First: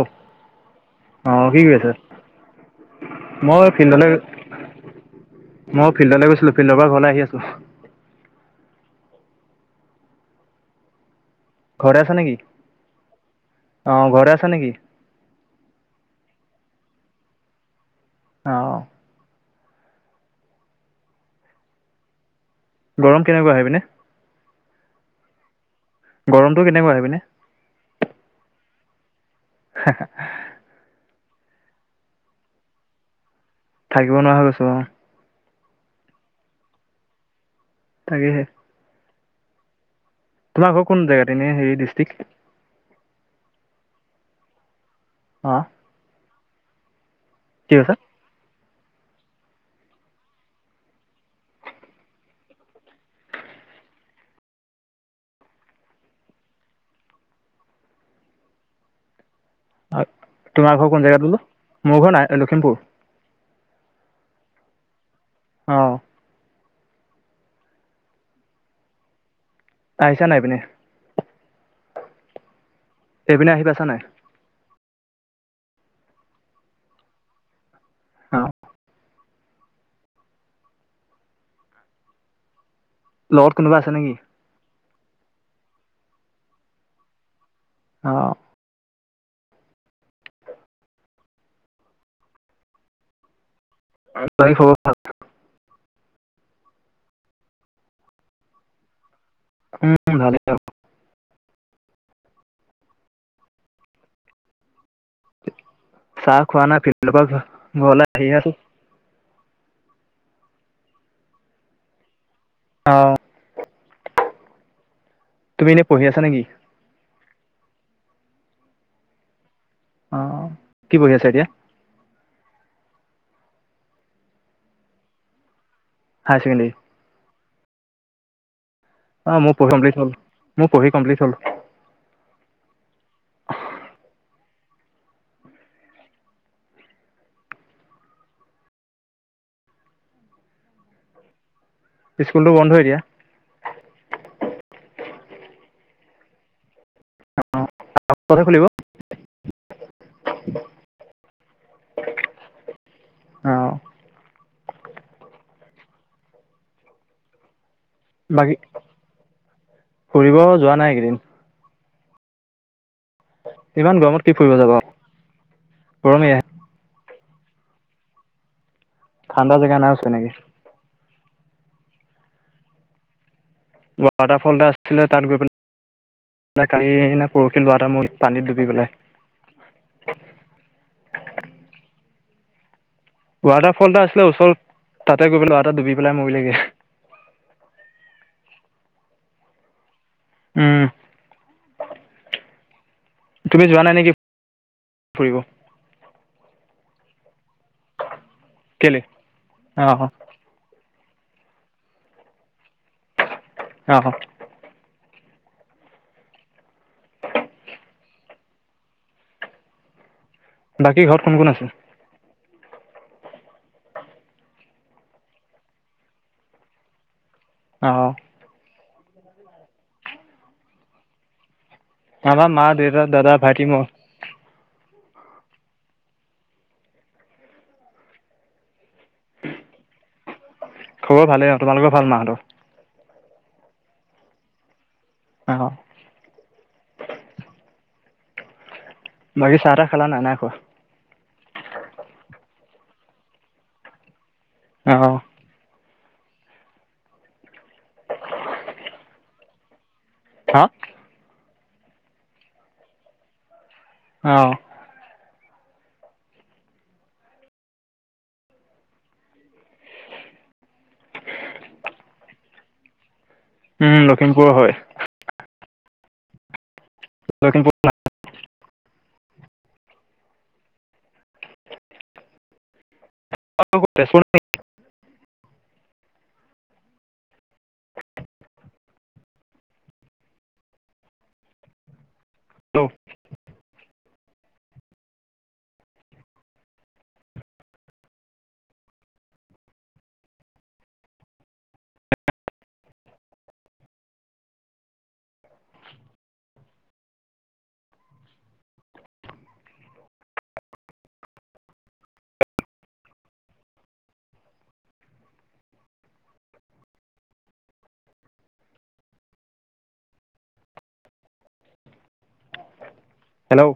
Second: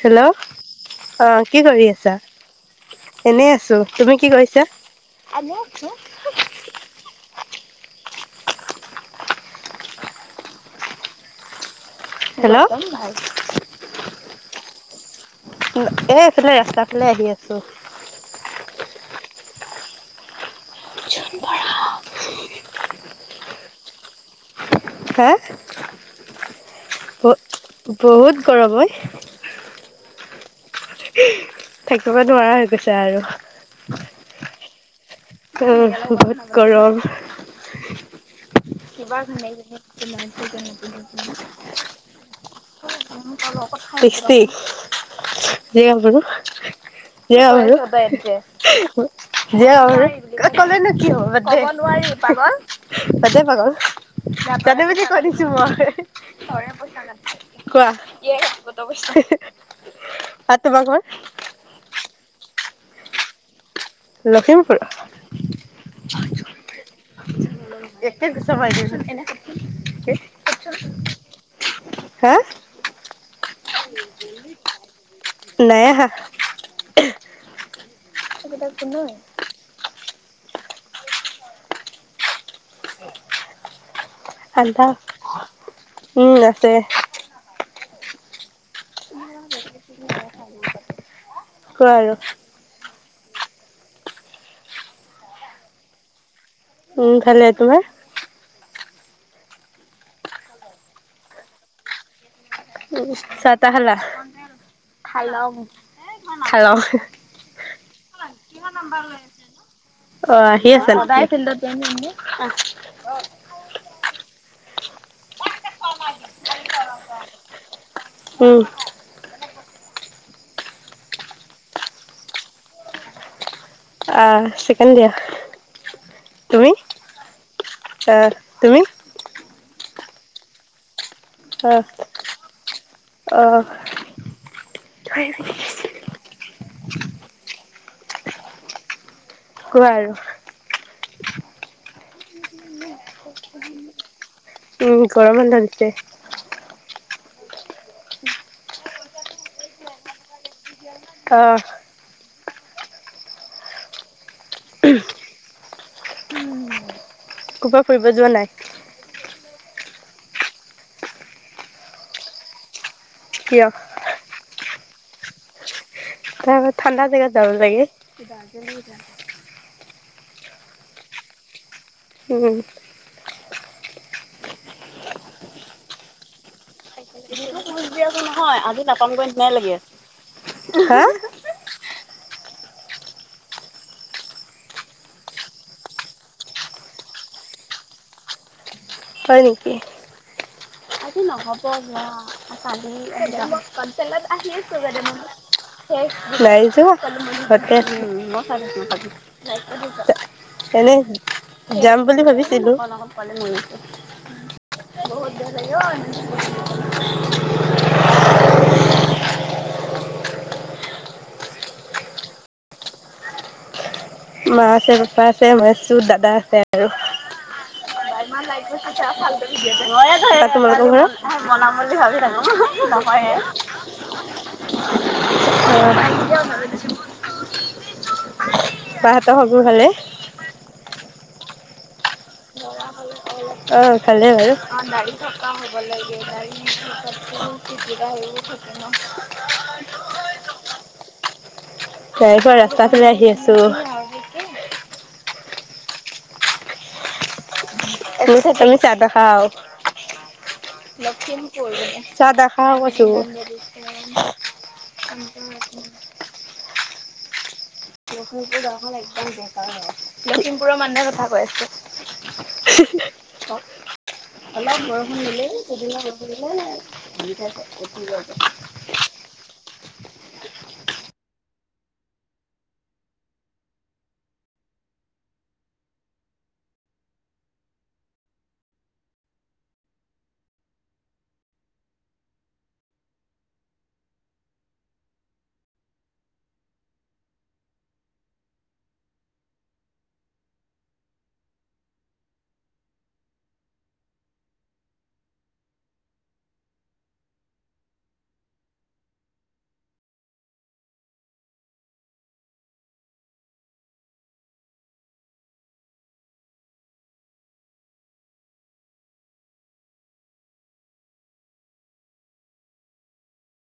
Hello অ' কি কৰি আছা? এনেই মই আছো ফিল্ডলৈ তুমি কি কৰিছা? [unintelligible] ফিল্ডৰ পৰা ঘৰলে আহি আছো। ঘৰতে আছা নেকি? হেল্ল' অ' ঘৰতে আছা নেকি? এ এইফালে ৰাস্তাৰ ফালে আহি আছো। অ'। [unintelligible] গৰম কেনেকুৱা সেইপিনে? হা গৰমটো কেনেকুৱা সেইপিনে? বহুত গৰম ঐ। [unintelligible] থাকিব নোৱাৰা হৈ গৈছে আৰু। থাকিব নোৱাৰা হৈ গৈছো অ'। উম বহুত গৰম। তাকেহে [unintelligible] তোমাৰ ঘৰ কোন জেগাত এনে হেৰি ডিষ্ট্ৰিক। অ [unintelligible] [unintelligible] কি কৈছা যে ক'লে ন কি হ'ব [unintelligible] নোৱাৰি পাগল [unintelligible] পাগল। [unintelligible] কোৱা [unintelligible] তোমাৰ ঘৰ কোন জেগাত বোলো? মোৰ ঘৰ নাই লখিমপুৰ। লখিমপুৰ। অ'। একে ঘোচা মাৰি দিম এনে আহিছা নাই এইপিনে হা? এইপিনে আহি পাইছা নাই? নাই আহা। অ [unintelligible] [unintelligible] লগত কোনোবা আছে নেকি? [unintelligible] উম আছে। অ'। কোৱা আৰু বাকী খবৰ ভাল উম ভালে তোমাৰ উম ভালে হ উ চাহ তাহ খালা খালং চাহ খোৱা খালং নাই ফিল্ডৰ পৰা ঘৰলৈ আহি আছো অ আহি আছে সদায় ফিল্ডত যাম অ তুমি এনে পঢ়ি আছা নে কি উম অ কি পঢ়ি আছা এতিয়া চেকেণ্ড দিয়াৰ হায়াৰ ছেকেণ্ডেৰী? তুমি আ তুমি অ মোৰ পঢ়ি কমপ্লিট হল পঢ়ি কমপ্লিট হ'ল অহ অহ কোৱা আৰু স্কুলটো বন্ধ এতিয়া [unintelligible] উম গৰম বন্ধ দিছে অ অহা সপ্তাহতে খুলিব অ অ উ কব বাকী ফুৰিব যোৱা নাই একেইদিন কিয় ইমান গৰমত কি ফুৰিব যাব গৰমে আ তাপা ঠাণ্ডা জেগাত যাব লাগে দাৰ্জিলিং যা ঠাণ্ডা জেগা নাই চোন এনেকে উম ৱাটাৰ ফল এটা আছিলে তাত গৈ পেলাই [unintelligible] এটা মৰিলে এতিয়াতো পানীত নহয় ডুবি পেলাই। আগৰ বাটাম দিয়া নিচিনাই লাগি আছে হা ৱাটাৰফল এটা আছিলে ওচৰত তাতে গৈ পেলাই লৱা' এটা ডুবি পেলাই মৰিলেগে হয় নিকি উম, আজি নহব ন কালি তুমি [unintelligible] যোৱা নাই নেকি কনতেলত আহি আছে ফুৰিব? [unintelligible] লাই যে সতেজ কেলে? অ', এনে যাম বুলি ভাবিছিলো অলপ আগত পালোহি অ হয় বহুত দেৰি হল ঐ বাকী ঘৰত কোন কোন আছে মা আছে পাপা আছে মই আছো দাদা আছে আৰু অ আৰু তোমালোকৰ ঘৰত মই বনাম আমাৰ মা, দেউতা, বুলি দাদা, ভাইটি, মই। ভাবি থাকো নাহয়য়েই অ অপাহতৰ হ-বোৰ হলে খবৰ ভালেই অ, তোমালোকৰ ভাল মা হতৰ? লৰা হলে অলপ দাৰি থকা অ, হব লাগে। [unintelligible] বাকী চাহ, তাহ খালা নে! নাই খোৱা? নাই খোৱা, ৰাস্তা ফালে আহি আছো। অঁ! [unintelligible] হা লখিমপুৰ, চাহ নাখাওঁ কৈছোঁ। অঁ! [unintelligible] লখিমপুৰ গাঁও খন একেবাৰে বেকাৰ হয়। লখিমপুৰৰ মানুহৰ কথা কৈ আছে। [unintelligible] উম লখিমপুৰৰ হয় অলপ বৰষুণ দিলেই লখিমপুৰ পিছদিনা [unintelligible] [unintelligible] [unintelligible] [inaudible] হেল্ল' হেল্ল'